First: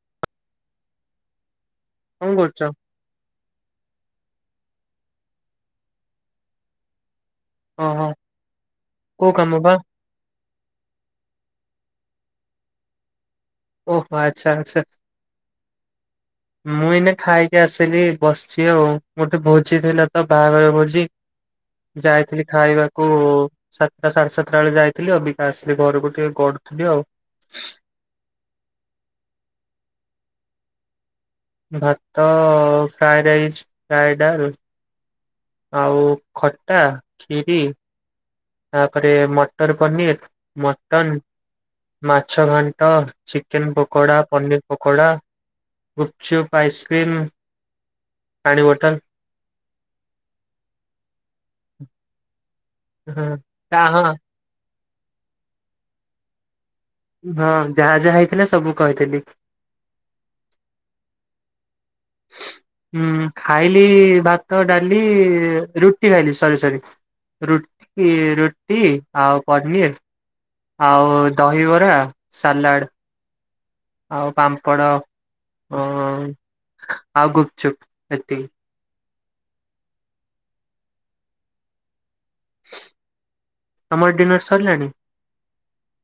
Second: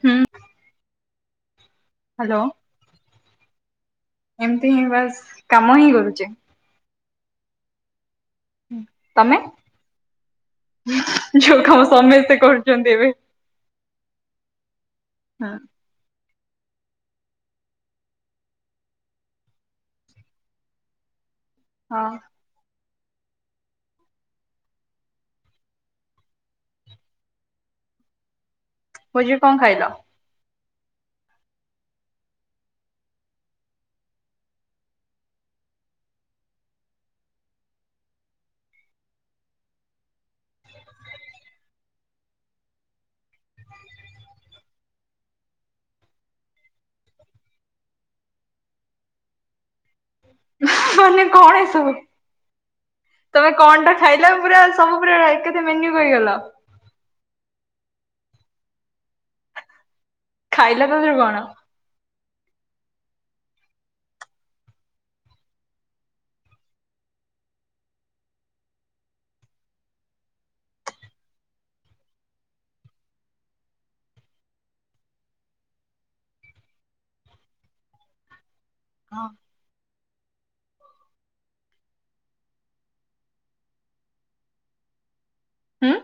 ହୁଁ। କଣ ହ୍ୟାଲୋ କରୁଛ? ଏମତି ହିଁ ବାସ୍ କାମ ହିଁ କରୁଛେ। ହ ହୋ। ତମେ, ଯଉଖାଉ ସମସ୍ତେ କରୁଛନ୍ତି ଏବେ ଓହୋ ଆଚ୍ଛା ଆଛା। ହୁଁ ମୁଁ ଏଇନା ଖାଇକି ଆସିଲି ବସିଛି ଆଉ ଗୋଠେ ଭୋଜି ଥିଲା ତ ବାହାଘର ଭୋଜି ହଁ ଯାଇଥିଲି ଖାଇବାକୁ । ଓ ସାତଟା ସାଢେ ସାତଟା ବେଳେ ଯାଇଥିଲି ଆଉ ଅଭିକା ଆସିଲି ଘରକୁ ଟିକେ ଗଡୁଥିଲି ଆଉ। [unintelligible] ଭୋଜି କଣ ଖାଇଲ? ଭାତ, ଫ୍ରାଏ ରାଇସ୍, ଫ୍ରାଏ ଡାଲ, ଆଉ ଖଟା, ଖିରି, ତାପରେ ମଟର ପନିର, ମଟନ ମାଛ ଘାଣ୍ଟ, ଚିକେନ ପକୋଡା, ପନିର ପକୋଡ଼ା ଗୁପଚୁପ ଆଇସ୍କ୍ରିମ୍ ପାଣି ବୋଟଲ ମ କଣ ଏସୁ ହଁ ତମେ କଣ ତା ଟା ହଁ ଖାଇଲା ପୁର ଆସ ସବୁ କେତେ ମେୁ ହେଗ ହଁ ଯାହା ଯାହା ହେଇଥିଲା ସବୁ କହିଦେଲି ଖାଇଲା କେରୁ କଣ? ହଁ ଖାଇଲି ଭାତ ଡାଲି ରୁଟି ଖାଇଲି ସରି ସରି ର ରୁଟି ଆଉ ପନିର ଆଉ ଦହିବରା ସାଲାଡ ଆଉ ପାମ୍ପଡ଼ ଆଉ। ହ ଆଗୁପଚୁପ ଅତି ହଁ। ଆମର ଡିିନାର ସରିଲାଣି? ହୁଁ।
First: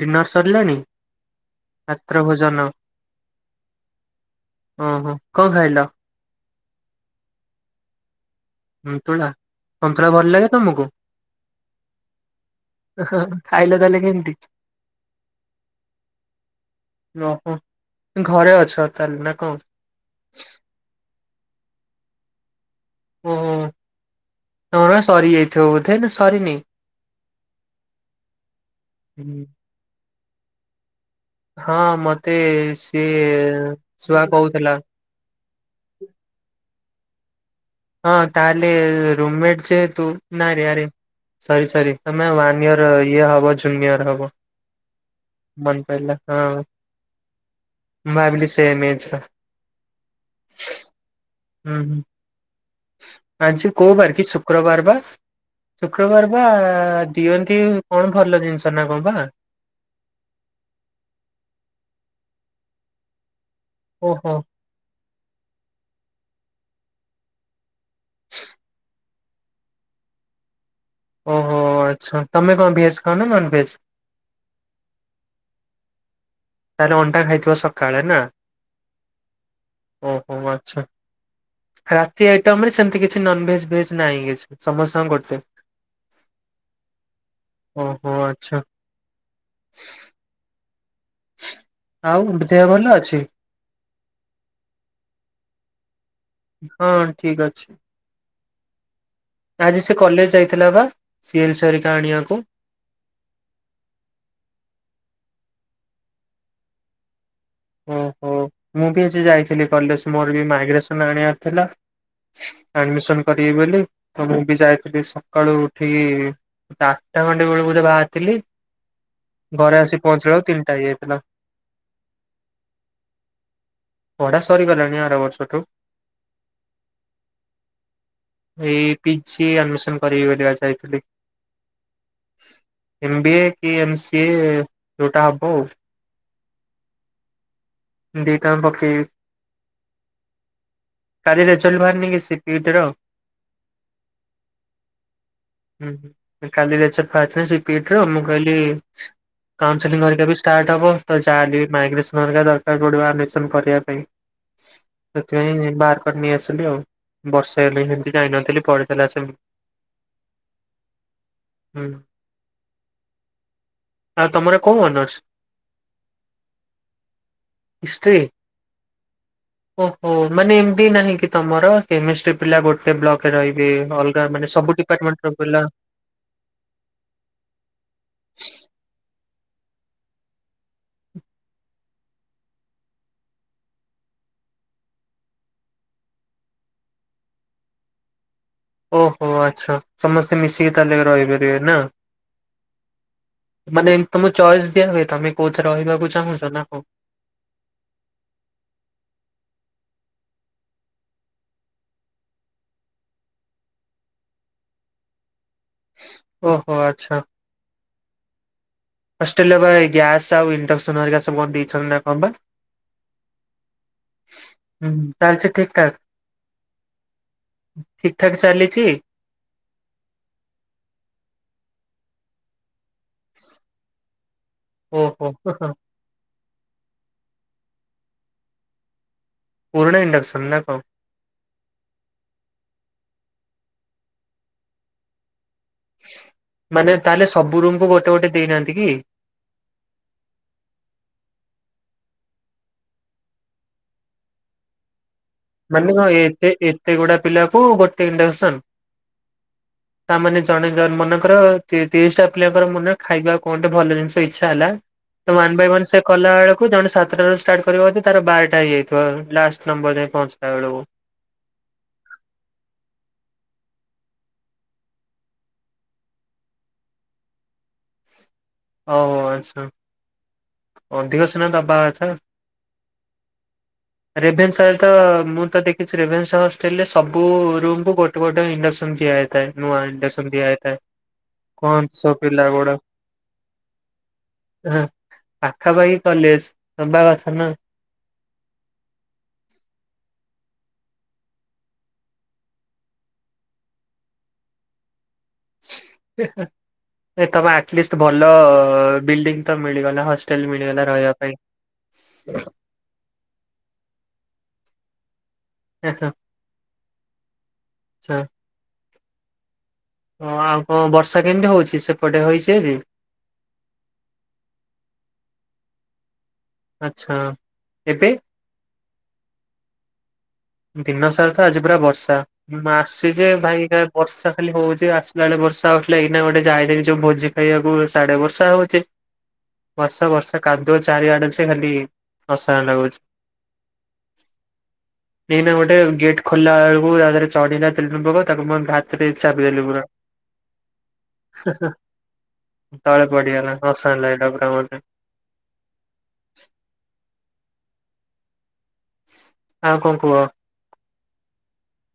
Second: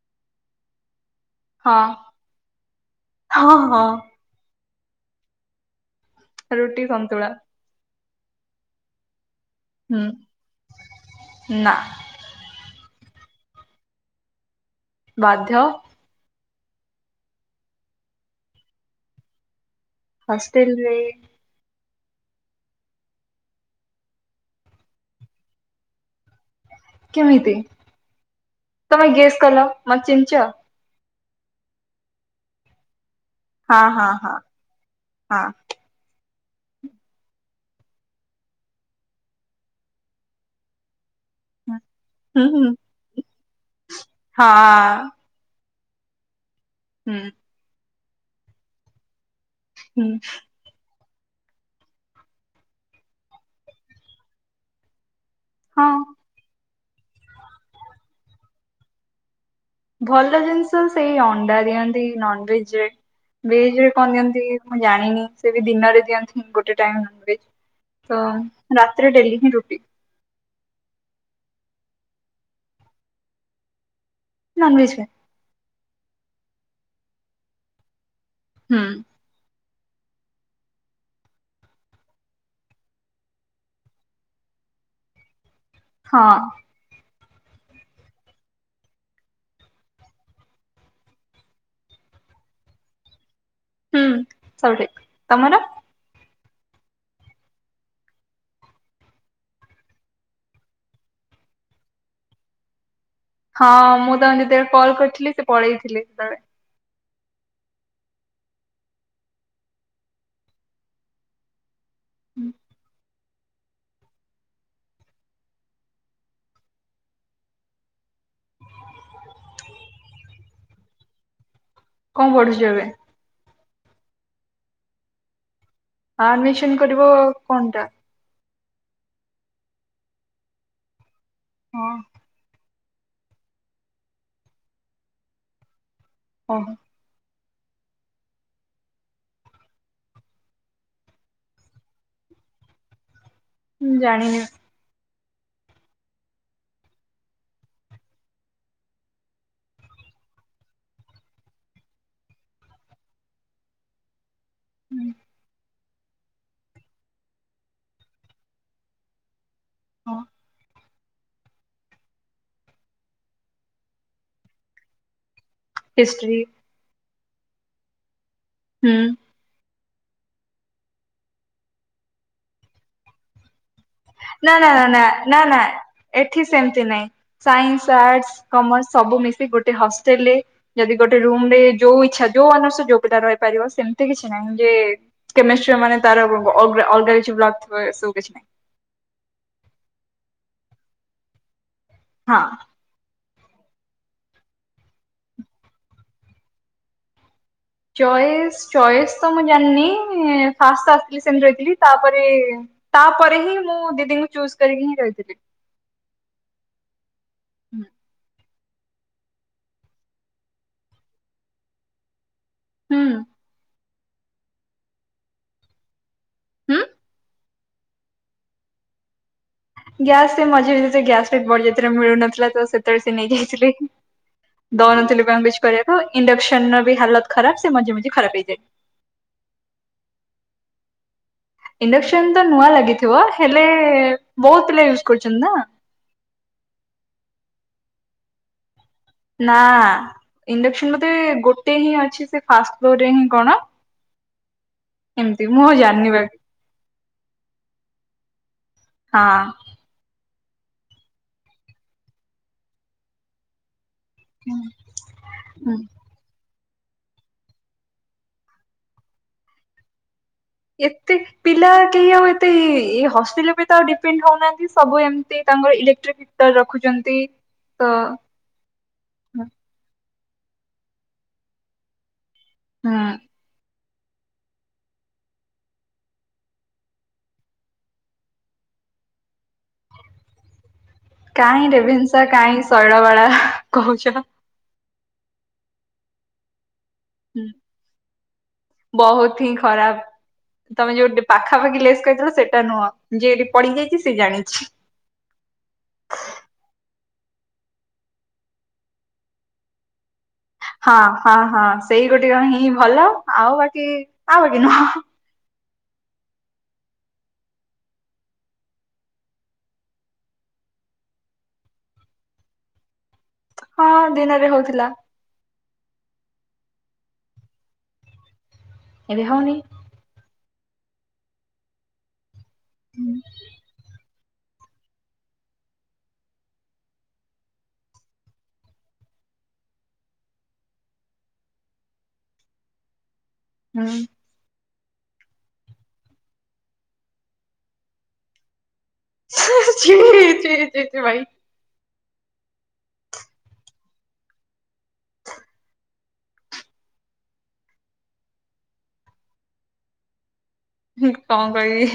ଡିନର୍ ସରିଲେଣିି? ହଁ ହଁ ହଁ। ଓହୋ କଣ ଖାଇଲ? ରୁଟି ସନ୍ତୁଳା। ସନ୍ତୁଳା ହୁଁ ସନ୍ତୁଳା ଭଲ ଲାଗେ ତମକୁ ନା ଖାଇଲେ ତାହେଲେ କେମିତି? ବାଧ୍ୟ [unintelligible] ଘରେ ଅଛ ତାହଲେ ନା କଣ। ହଷ୍ଟେଲରେ। ଓ ତମର ପା ସରି ଯାଇଥିବ ବୋଧେ ନା ସରିନି? କେମିତି ତମେ ଗେସ୍ ହୁଁ କଲ ମତେ ଚିହ୍ନିଚ୍? ହଁ ମତେ ସିଏ ହଁ ହଁ ଶୁଆ ହଁ କହୁଥିଲା। ହଁ ହଁ ତାହେଲେ ରୁମମେଟ୍ ଯେହେତୁ ନାରେ ଆରେ ସରି ସରି ତମେ ହୁଁ ୱାନ୍ ହୁଁ ଇୟର ଇଏ ହବ ଜୁନିୟର ହବ। ହଁ ମନେ ପଇଲା, ହଁ। ହୁଁ। ମୁଁ ଭାବିଲି ସେମ୍ ଏଜ୍ ର। ହୁଁ। ହୁଁ ଆଜି କୋଉ ବାର କି ଶୁକ୍ରବାର ବା। ହଁ ଶୁକ୍ରବାର ବା ଦିଅନ୍ତି କଣ ଭଲ ଜିନିଷ ନା କଣ ବା। ଭଲ ଜିନିଷ ସେଇ ଅଣ୍ଡା ଦିଅନ୍ତି ନନ ଭେଜରେ। ଭେଜ ରେ କଣ ଓହୋ। ଦିଅନ୍ତି ମୁଁ ଜାଣିନି। ସେ ବି ଦିନରେ ଦିଅନ୍ତି ଗୋଟେ ଟାଇମ୍ ନନ୍ ଭେଜ୍। ତ ରାତି ରେ ଡେଲି ହିଁ ରୁଟି। ଓହୋ ଆଚ୍ଛା ତମେ କଣ ଭେଜ ଖାଅ ନା ନନ୍ ଭେଜ? ନନ୍ ଭେଜ ଖାଏ। ତାହେଲେ ଅଣ୍ଡା ଖାଇଥିବ ସକାଳେ ନା। ହୁଁ। ଓହୋ, ଆଚ୍ଛା। ରାତି ଆଇଟମରେ ସେମିତି କିଛି ନନ ଭେଜ ଭେଜ ନାହିଁ କିଛି। ସମସ୍ତଙ୍କ ର ଗୋଟେ। ହଁ। ଓ ହୋ, ଆଚ୍ଛା। ଆଉ ଦେହ ଭଲ ଅଛି? ହୁଁ ସବୁ ଠିକ୍। ତମର? ହଁ ଠିକ ଅଛି। ଆଜି ସେ କଲେଜ ଯାଇଥିଲା ବା। ସିଏଲ ହେରିକା ଆଣିବାକୁ। ହଁ ମୁଁ ତାଙ୍କୁ ଯେତେବେଳ କଲ୍ କରିଥିଲି ସେ ପଳେଇଥିଲେ ସେତେବେଳେ। ଓହୋ ମୁଁ ବି ଆଜି ଯାଇଥିଲି କଲେଜ ମୋର ବି ମାଇଗ୍ରେସନ ଆଣିବାର ଥିଲା। ଆଡମିଶନ୍ କରିବି ବୋଲି ତ ମୁଁ ବି ଯାଇଥିଲି ସକାଳୁ ଉଠିକି ଆଠଟା ଖଣ୍ଟେ ବେଳକୁ ବୋଧେ ବା ଥିଲି ଘରେ ଆସି ପହଞ୍ଚିଲା ବେଳକୁ ତିନିଟା ହେଇଯାଇଥିଲା । କଣ ପଢୁଚ ଏବେ? ପଢ଼ା ସରି ଗଲାଣି ଆାର ବର୍ଷଠୁ । ଆଡମିସନ କରିବ କଣ ଟା? ଏଇ ପିଜି ଆଡମିସନ କରିବିି ବୋଲି ବା ଯାଇଥିଲି । ହଁ । ଏମ ବି ଏ କି ଏମ ସି ଏ ଯୋଉଟା ହବ ଆଉ । ଓ ହୋ । ଦିଇଟା ଆଙ୍କ ପକେଇବି। କାଲି ରେଜଲ୍ଟ ବାହାରିନି କି ସିଟିଇଟି ର। ମୁଁ ଜାଣିନି। ହୁଁ କାଲି ରେଜଲ୍ଟ ବାହାରିଚି ନା ସିଟିଇଟି ର। ମୁଁ କହିଲି କାଉନସିଲିଂ ହେରିକା ବି ଷ୍ଟାର୍ଟ ହବ ତ ଯାହା ମାଇଗ୍ରେସନ ହେରିକା ଦରକାର ପଡିବ ଆଡମିସନ କରିବା ପାଇଁ । ସେଥିପାଇଁ ବାହାର କରି ନେଇ ଆସିଲି ଆଉ। ବର୍ଷେ ହେଲା ସେମିତି ଯାଇନଥିଲି ପଡ଼ିଥିଲା ସେମିତି। ହଁ । ଆଉ ତମର କୋଉ ଅନର୍ସ? ହିଷ୍ଟ୍ରୀ। ନିଶ୍ରୀ? ହୁଁ । ଓହୋ ମାନେ ଏମିତି ନାହିଁ କି ତମର କେମିଷ୍ଟ୍ରି ପିଲା ଗୋଟେ ବ୍ଲକରେ ରହିବେ? ଅଲଗା ମାନେ ନା ନା ସବୁ ନା ନା ଡିପାର୍ଟମେଣ୍ଟର ନା ନା। ପିଲା ଏଠି ସେମିତି ନାଇଁ ସାଇନ୍ସ ଆର୍ଟସ କମର୍ସ ସବୁ ମିଶ ଗୋଟେ ହଷ୍ଟେଲ ରେ ଯଦି ଗୋଟେ ରୁମ ରେ ଯୋଉ ଇଚ୍ଛା ଯୋଉ ଅନୁସ୍ୟ ଯୋଗ୍ୟତା ରହିପାରିବ ସେମିତି କିଛି ନାହିଁ । ମାନେ ତାରଗ ବୁ କିଛି ନାହିଁ । ଓହୋ ଆଚ୍ଛା ସମସ୍ତେ ମିଶିକି ତାହେଲେ ରହିପାରିବେ ନା? ହଁ । ମାନେ ଏମତି ତମ ଚଏସ୍ ଦିଆ ହୁଏ ତମେ କୋଉଥିରେ ରହିବାକୁ ଚାହୁଁଛ ନା କ? ଚଏସ ଚଏସ୍ ତ ମୁଁ ଜାଣିନି ଫାଷ୍ଟ ଆସିଥିଲି ସେମିତି ରହିଥିଲି ତାପରେ ତାପରେ ହିଁ ମୁଁ ଦିଦିଙ୍କୁ ଚୁଜ କରିକି ହିଁ ରହିଥିଲି । ଓହୋ ଆଚ୍ଛା । ଫଷ୍ଟ ହେ ଲ ବା ଗ୍ୟାସ୍ ଆଉ ଇଣ୍ଡକ୍ସନ୍ ଆରିକ ସ କ ଚ ନା କବା? ହୁଁ । ହୁଁ ଚାହଛ ଠିକଠା ହୁଁ। ଠିକ ଠାକ ଚାଲିଛି ଗ୍ୟାସ ସେ ମଜଝା ବି ଗ୍ୟାସ ବଢଯରେ ମିଳୁନଥିଲା ତ ଳେ ସ ନେଇ ଯାଇଥିଲି ଓହୋ ଦଉନଥିଲିଜ କରିବାକୁ ଇଣ୍ଡକ୍ସନ ର ବି ହତ ଖରାପ ସେ ମଝେ ମଝେ ଖରାପ ହେଇ ଯାଇ । ପୂର୍ଣ ଣ୍ଡକ୍ସନ ନ କ? ଇଣ୍ଡକ୍ସନ ତ ନୂଆ ଲାଗିଥିବ ହେଲେ ବହୁତ ପିଲା ୟୁଜ କରୁଛନ୍ତି ନା । ମାନେ ତାହେଲେ ସବୁ ରୁମକୁ ଗୋଟେ ଗୋଟେ ଦେଇନାହାନ୍ତି କି? ନା । ଇଣ୍ଡକ୍ସନ ମଧେ ଗୋଟେ ହିଁ ଅଛି ସେ ଫାଷ୍ଟ ଫ୍ଲୋର ରେ ହିଁ କଣ? ଏମିତି ମୁଁ ଆଉ ମାନେ ଜାଣିନି ବାକି ଏତେ ଏତେ ଗୁଡା ପିଲାକୁ ଗୋଟେ ଘଣ୍ଟେ ଅସନ୍? ହଁ। ତାମାନୋନେ ଜଣେ ମନେକର ତିରିଶ ଟା ପିଲାଙ୍କର ମନରେ ଖାଇବା କଣଟେ ଭଲ ଜିନିଷ ଇଛା ହେଲା ବାଇ ୱ କଲା ଜଣେ ସାତଟ ରାରୁ ଷ୍ଟାର୍ଟ କରିବା ତାର ବାରଟା ହେଇଯାଇଥିବ ଲାଷ୍ଟ ନମ୍ବର ଯ ପହଞ୍ଚ ଏତେ ପିଲା କେହି ଆଉ ଏତେ ଏ ହଷ୍ଟେ [unintelligible] ଡିପେଣ୍ଡ ହଉନାହାନ୍ତି ସବୁ ଏମିତି ତାଙ୍କର ଇଲେକ୍ଟ୍ରିକ ହିଟର ରଖୁଛନ୍ତି ତ ଓ ହୁଁ ଆଚ୍ଛା ଅଧିକ ସିନା ଦବା କଥା। ହୁଁ। ରେଭେନ୍ସା ରେ ତ ମୁଁ ତ ଦେଖିଛି ରେଭେନ୍ସା ହଷ୍ଟେଲରେ ସବୁ ରୁମକୁୁ ଗୋଟେ ଗୋଟେ ଇ ସମଝି ଆଏଥାଏ ନୂଆ ଇଣ୍ଡସନ ଦିଆ ହେଇଥାଏ । କାଇଁ ରେଭେନ୍ସା କାଇଁ ଶୈଳବାଳା କହୁଛ। ହଁ ପାଖାପାଖି କଲେଜ ନବା କଥା ହୁଁ ନା। [inaudible] ବହୁତୁ ହିଁ ଖରାପ ତମେ ଯୋଉଠି ପାଖାପାଖି ଲେସ୍ କହିଥିଲ ସେଟା ନୁହଁ ଯିଏ ଏଠି ପଡିଯାଇଛି ସେ ଜାଣିଛି [inaudible] ଏହେ ଏ ତମେ ଆଟଲିଷ୍ଟ ଭଲ ବିଲ୍ଡିଂ ତ ମିଳିଗଲା ହ ହଁ ହଁ ହଁ ସେଇ ଗୋଟିକ ହିଁ ଭଲ ଆଉ ବାକି ଆଉ ଗେ [inaudible] ଏହେ [inaudible] ଆଛା । ହ ଆଉ କଣ ବର୍ଷା କେମିତି ହଉଛି? ସେପଟେ ହେଇଛି ଭାରି? ହଁ ଦିନରେ ହଉଥିଲା। ଆଚ୍ଛା ଏବେ? ଏବେ ହଉନି। ଦିନ ସାରା ତ ଆଜି ପୁରା ବର୍ଷା ମୁଁ ଆସି ଯେ ଭାଇ ଏକା ବର୍ଷା ଖାଲି ହଉଛି ଆସିଲା ବେଳେ ବର୍ଷା ହଉଥିଲା ଏଇନା ଗୋଟେ ଯାଏଦବି ଯୋଉ ଭୋଜି ଖାଇବାକୁ ସାଡେ ବର୍ଷା ହଉଛି। ବର୍ଷ ବର୍ଷ କାଦୁଅ ଚାରି ଆଡେ ଛି ଖାଲି ଅସନା ଲାଗୁଛି । ହୁଁ। ଏଇନା ଗୋଟେ ଗେଟ୍ ଖୋଲିଲା ବେଳକୁ ତା ଦେହରେ ଚଢିଲା ତେଲୁଣି ପୋକ ତାକୁ ମୁଁ ଏମତି ହା ସେଟି ଏଇ ଚାପି ଦେଲି ପୁରା। ଛି ଛି ଛି ଛି ଭାଇ ତଳେ ପଡି ଗଲା ଅସନା ଲାଗେ ସେଟା ପୁରା [unintelligible] [inaudible] ଆଉ କଣ କୁଅ? ମୁଁ କଣ କହିବି?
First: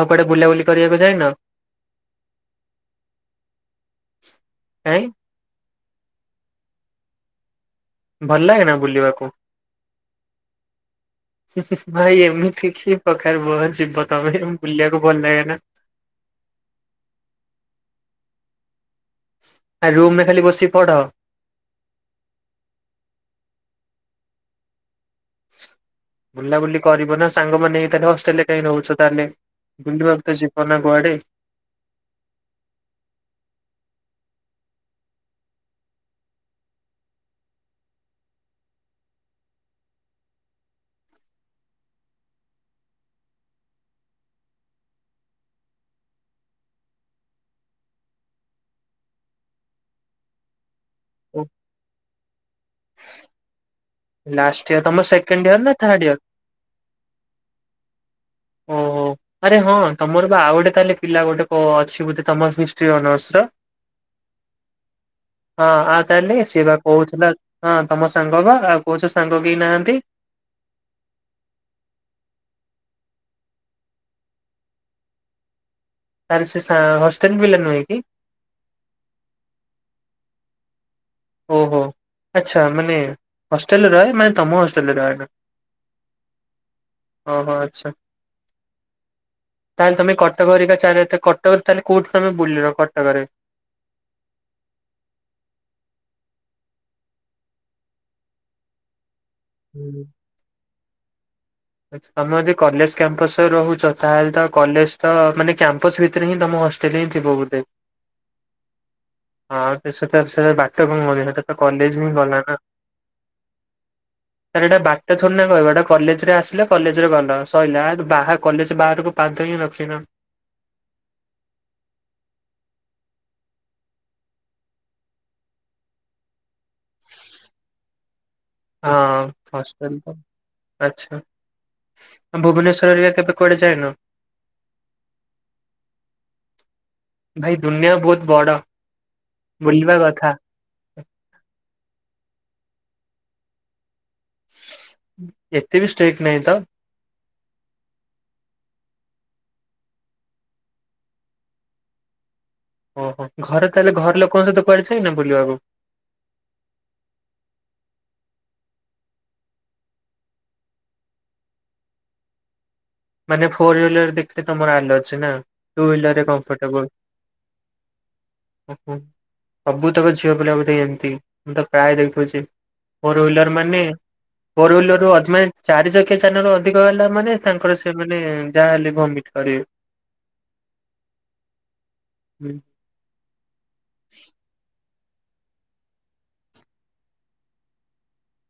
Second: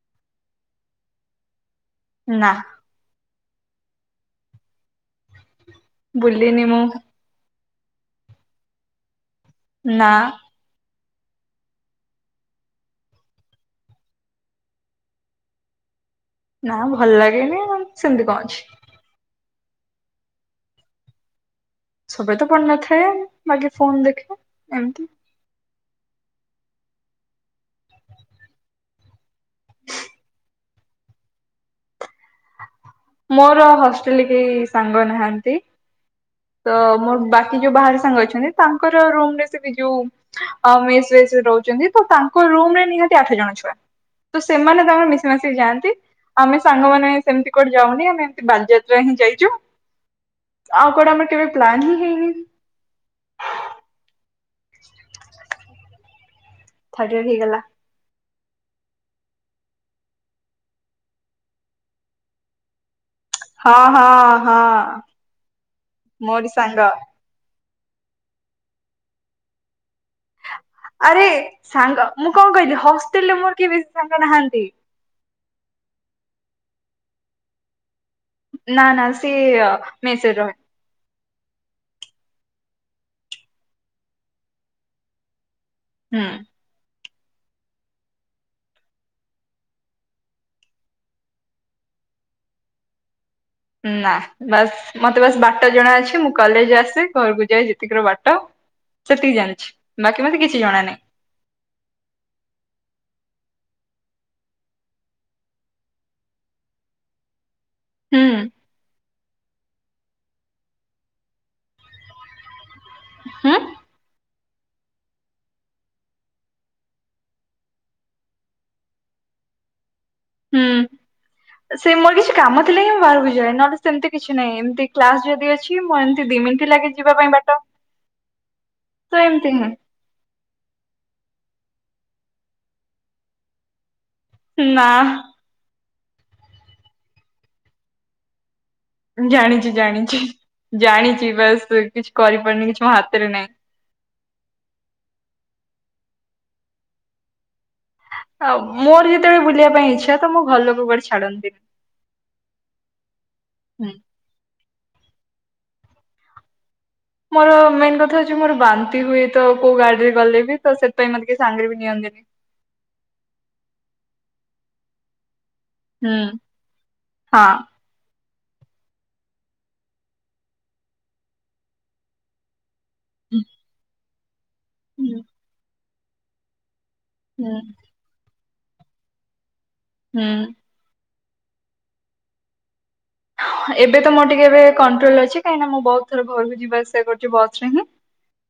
ଆଉ କୁଆଡେ ବୁଲାବୁଲି କରିବାକୁ ଯାଇନ? ନା । କାଇଁ? ବୁଲିନି ମୁଁ। ଭଲ ଲାଗେନା ବୁଲିବାକୁ? ନା। ସେ ସେ ଭାଇ ଏମିତି କି ପ୍ରକାର ମହାନ ଜୀବ ତୋମେ ହେ ବୁଲିବାକୁ ଭଲ ଲାଗେ ନା । ନା ଭଲ ଲାଗେନି ଆଉ ସେମିତି କଣ ଅଛି? ଆ, ରୁମ୍ ରେ ଖାଲି ବସିକି ପଢ? ସବୁବେଳେ ତ ପଢିନଥାଏ ।ବାକି ଫୋନ୍ ଦେଖେ। ଏମତି। ବୁଲାବୁଲି କରିବ ନା। ସାଙ୍ଗମାନେ ଏ ତାହେଲେ ହଷ୍ଟେଲ୍ ରେ କାହିଁ ରହୁଛ ତାହେଲେ? ବୁଲିବାକୁ ତ ଯିବ ନା କୁଆଡେ। ମୋର ହଷ୍ଟେଲ୍ ରେ କେହି ସାଙ୍ଗ ନାହାନ୍ତି । ତ ମୋର ବାକି ଯୋଉ ବାହାରେ ସାଙ୍ଗ ଅଛନ୍ତି ତାଙ୍କର ରୁମ୍ ରେ ସେଠି ଯୋଉ ଅ, ମେସ୍ ଫେସ୍ ସେ ରହୁଚନ୍ତି ତ ତାଙ୍କ ରୁମ୍ ରେ ନିହାତି ଆଠ ଜଣ ଛୁଆ। ତ ସେମାନେ ତାଙ୍କର ମିଶି ମାଶିକି ଯାଆନ୍ତି। ଆମେ ସାଙ୍ଗମାନେ ସେମିତି କୁଆଡେ ଯାଉନି। ଆମେ ଏମତି ବାଲିଯାତ୍ରା ହିଁ ଯାଇଚୁ । ଆଉ କୁଆଡେ ଆମର କେବେ ପ୍ଲାନ୍ ହିଁ ହେଇନି। ଲାଷ୍ଟ ଇୟର୍ ।ତୋମ ସେକେଣ୍ଡ ଇୟର୍ ନା ଥାର୍ଡ ଇୟର୍? ଥାର୍ଡ ଇୟର୍ ହେଇଗଲା। ଓହୋ! ଆରେ ହଁ ତୋମର ବା ଆଉ ଗୋଟେ ତାହାଲେ ପିଲା ଗୋଟେ କ- ଅଛି ବୋଧେ ତୋମ ହିଷ୍ଟ୍ରୀ ଅନର୍ସ । ତ, ହଁ ହଁ ହଁ। ଅଁ, ଆଁ, ତାହେଲେ ମୋରି ସେ ବା ସାଙ୍ଗ କହୁଥିଲା। ହଁ ତୋମ ସାଙ୍ଗ ପା ଆଉ କୋହୁଛ ସାଙ୍ଗ କେହି ନାହାନ୍ତି । ଆରେ ସାଙ୍ଗ ମୁଁ କଣ କହିଲି ହଷ୍ଟେଲ୍ ରେ ମୋର କିଏ ସାଙ୍ଗ ନାହାନ୍ତି। ଆରେ ସେ ସା- ହଷ୍ଟେଲ୍ ପିଲା ନୁହେଁ କି? ନା ନା ସିଏ ମେସ୍ ରେ ରହେ। ଓହୋ! ଆଚ୍ଛା ମାନେ ହଷ୍ଟେଲ୍ ରେ ରହେ। ମାନେ ତୋମ ହଷ୍ଟେଲ୍ ରେ ରହେନା। ହଁ। ଓହୋ! ଆଚ୍ଛା। ତାହେଲେ ତୋମେ କଟକ ହେରିକା ଚାରେ ତ କଟକ ତାହେଲେ କୋଉଠି ତୋମେ ବୁଲିନ କଟକରେ? ନା ବାସ୍ ମୋତେ ବାସ୍ ବାଟ ଜଣା ଅଛି। ମୁଁ କଲେଜ୍ ଆସେ ଘରକୁ ଯାଏ। ଯେତିକିର ବାଟ ସେତିକି ଜାଣିଛି। ବାକି ମୋତେ କିଛି ଜଣା ନାହିଁ। ଏଥ୍ ତୋମେ ଯଦି କଲେଜ୍ କ୍ୟାମ୍ପସ୍ ରେ ରହୁଚ। ତାହେଲେ ତ କଲେଜ୍ ତ ମାନେ କ୍ୟାମ୍ପସ୍ ଭିତରେ ହିଁ ତୋମ ହଷ୍ଟେଲ୍ ହିଁ ଥିବ ବୋଧେ? ହୁଁ। ହଁ ତ ସେଟା ସେଟା ବାଟ କଣ କରିବେ ସେଟା ତ କଲେଜ୍ ହିଁ ଗଲା ନା? ହୁଁ? ଆରେ ଏଇଟା ବାଟ ଥଡିନା କହିବ। ଏଟା କଲେଜ୍ ରେ ଆସିଲ କଲେଜ୍ ରେ ଗଲ ସଇଲା। ଆ, [unintelligible] ବାହା କଲେଜ୍ ବାହାରକୁ ଆଉ ତ କେହି ରଖିନ? ହୁଁ। ଏ ସେ ମୋର କିଛି କାମ ଥିଲେ ହିଁ ମୁଁ ବାହାରକୁ ଯାଏ। ନହେଲେ ସେମିତି କିଛି ନାହିଁ। ଏମିତି କ୍ଲାସ୍ ଯଦି ଅଛି ମୁଁ ଏମତି ଦି ମିନିଟ୍ ଲାଗେ ଯିବା ପାଇଁ ବାଟ। ହଁ ତ ଏମିତି ହିଁ ହଷ୍ଟେଲ ତ ଆଛା। ଭୁବନେଶ୍ୱର ଏରା କେବେେ କୁଆଡ଼େ ଯାଇନ? ନା। ଭାଇ ଦୁନିଆ ବହୁତ ବଡ। ଜାଣିଚି ବୁଲିବା ଜାଣିଚି କଥା ଜାଣିଚି ବସ୍ କିଛି କରିପାରୁନି କିଛି ମ ହାତ ରେ ନାଇ। ଏତେ ବି ଷ୍ଟେକ୍ ନାହିଁ ତ। ଆ ମୋର ଯେତେବେଳେ ବୁଲିବା ପାଇଁ ଇଚଛା ତ ମୁଁ ଘର ଲୋକ କୁଆଡେ ଛାଡନ୍ତିନି। ଓହୋ ଘରେ ତାହେଲେ ଘର ଲୋକଙ୍କ ସହିତ କୁଆଡ଼େ ଯାଇନ ବୁଲିବାକୁ? ମୋର ମେନ୍ କଥା ହଉଚି ମୋର ବାନ୍ତି ହୁଏ ତ କୋଉ ଗାଡିରେ ଗଲେ ବି ତ ସେଥିପାଇଁ ମତେ କିଏ ସାଙ୍ଗରେ ବି ନିଅନ୍ତିନି। [inaudible] ମାନେ ଫୋର ହିଲର ଦେଖିଲେ ତମର ଆଲର୍ଜି ନା? ଟୁ ହୁଁ ହ୍ୱିଲର ରେ କମ୍ଫର୍ଟେବଲ। ହଁ ଓହୋ ସବୁ ତକ ଝିଅ ପିଲା ବୋଧେ ଏମତି, ମୁଁ ତ ପ୍ରାୟ ଦେଖୁଚି। ଫୋର ହ୍ୱିଲର ମାନେ ଫୋର ହ୍ୱିଲର ରୁ ହୁଁ ଅଧି ମାନେ ଚାରି ଚକିଆ ଯାନ ରୁ ଅଧିକ ହେଲା ମାନେ ହୁଁ। ତାଙ୍କର ଏ ଯାହାହଲେ ଭମିଟ କରିବେ। ହୁଁ। ହୁଁ। ଏବେ ତ ମଁ ଟିକେ ଏବେ କନ୍ ଭଲ ଅଛି କାହିଁକିନା ମୁଁ ବହୁତ ଥର ଘରକୁ ଯିବା ଆସିବା କରିଛି ବସ୍ ରେ ହିଁ।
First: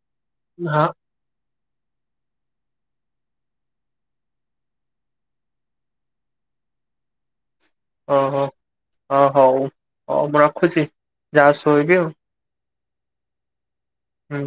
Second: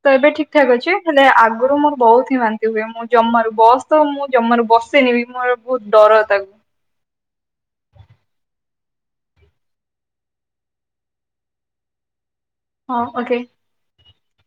ତ ଏବେ ଠିକ ଠାକ ହଁ। ଅଛି ହେଲେ ଆଗ ଆଗରୁ ମୋର ବହୁତ ହିଁ ବାନ୍ତି ହୁଏ ମୁଁ ଜମାରୁ ବସ୍ ତ ମୁଁ ଜମାରୁ ବସେନି ବି ମୋର ବହୁତ ଡର ତାକୁ। [inaudible] ଓହୋ ଓ ହଉ ହଉ ମୁଁ ରଖୁଚି ଯାଉଚି ଶୋଇବି ଆଉ। ହଁ ଓକେ। ହୁଁ।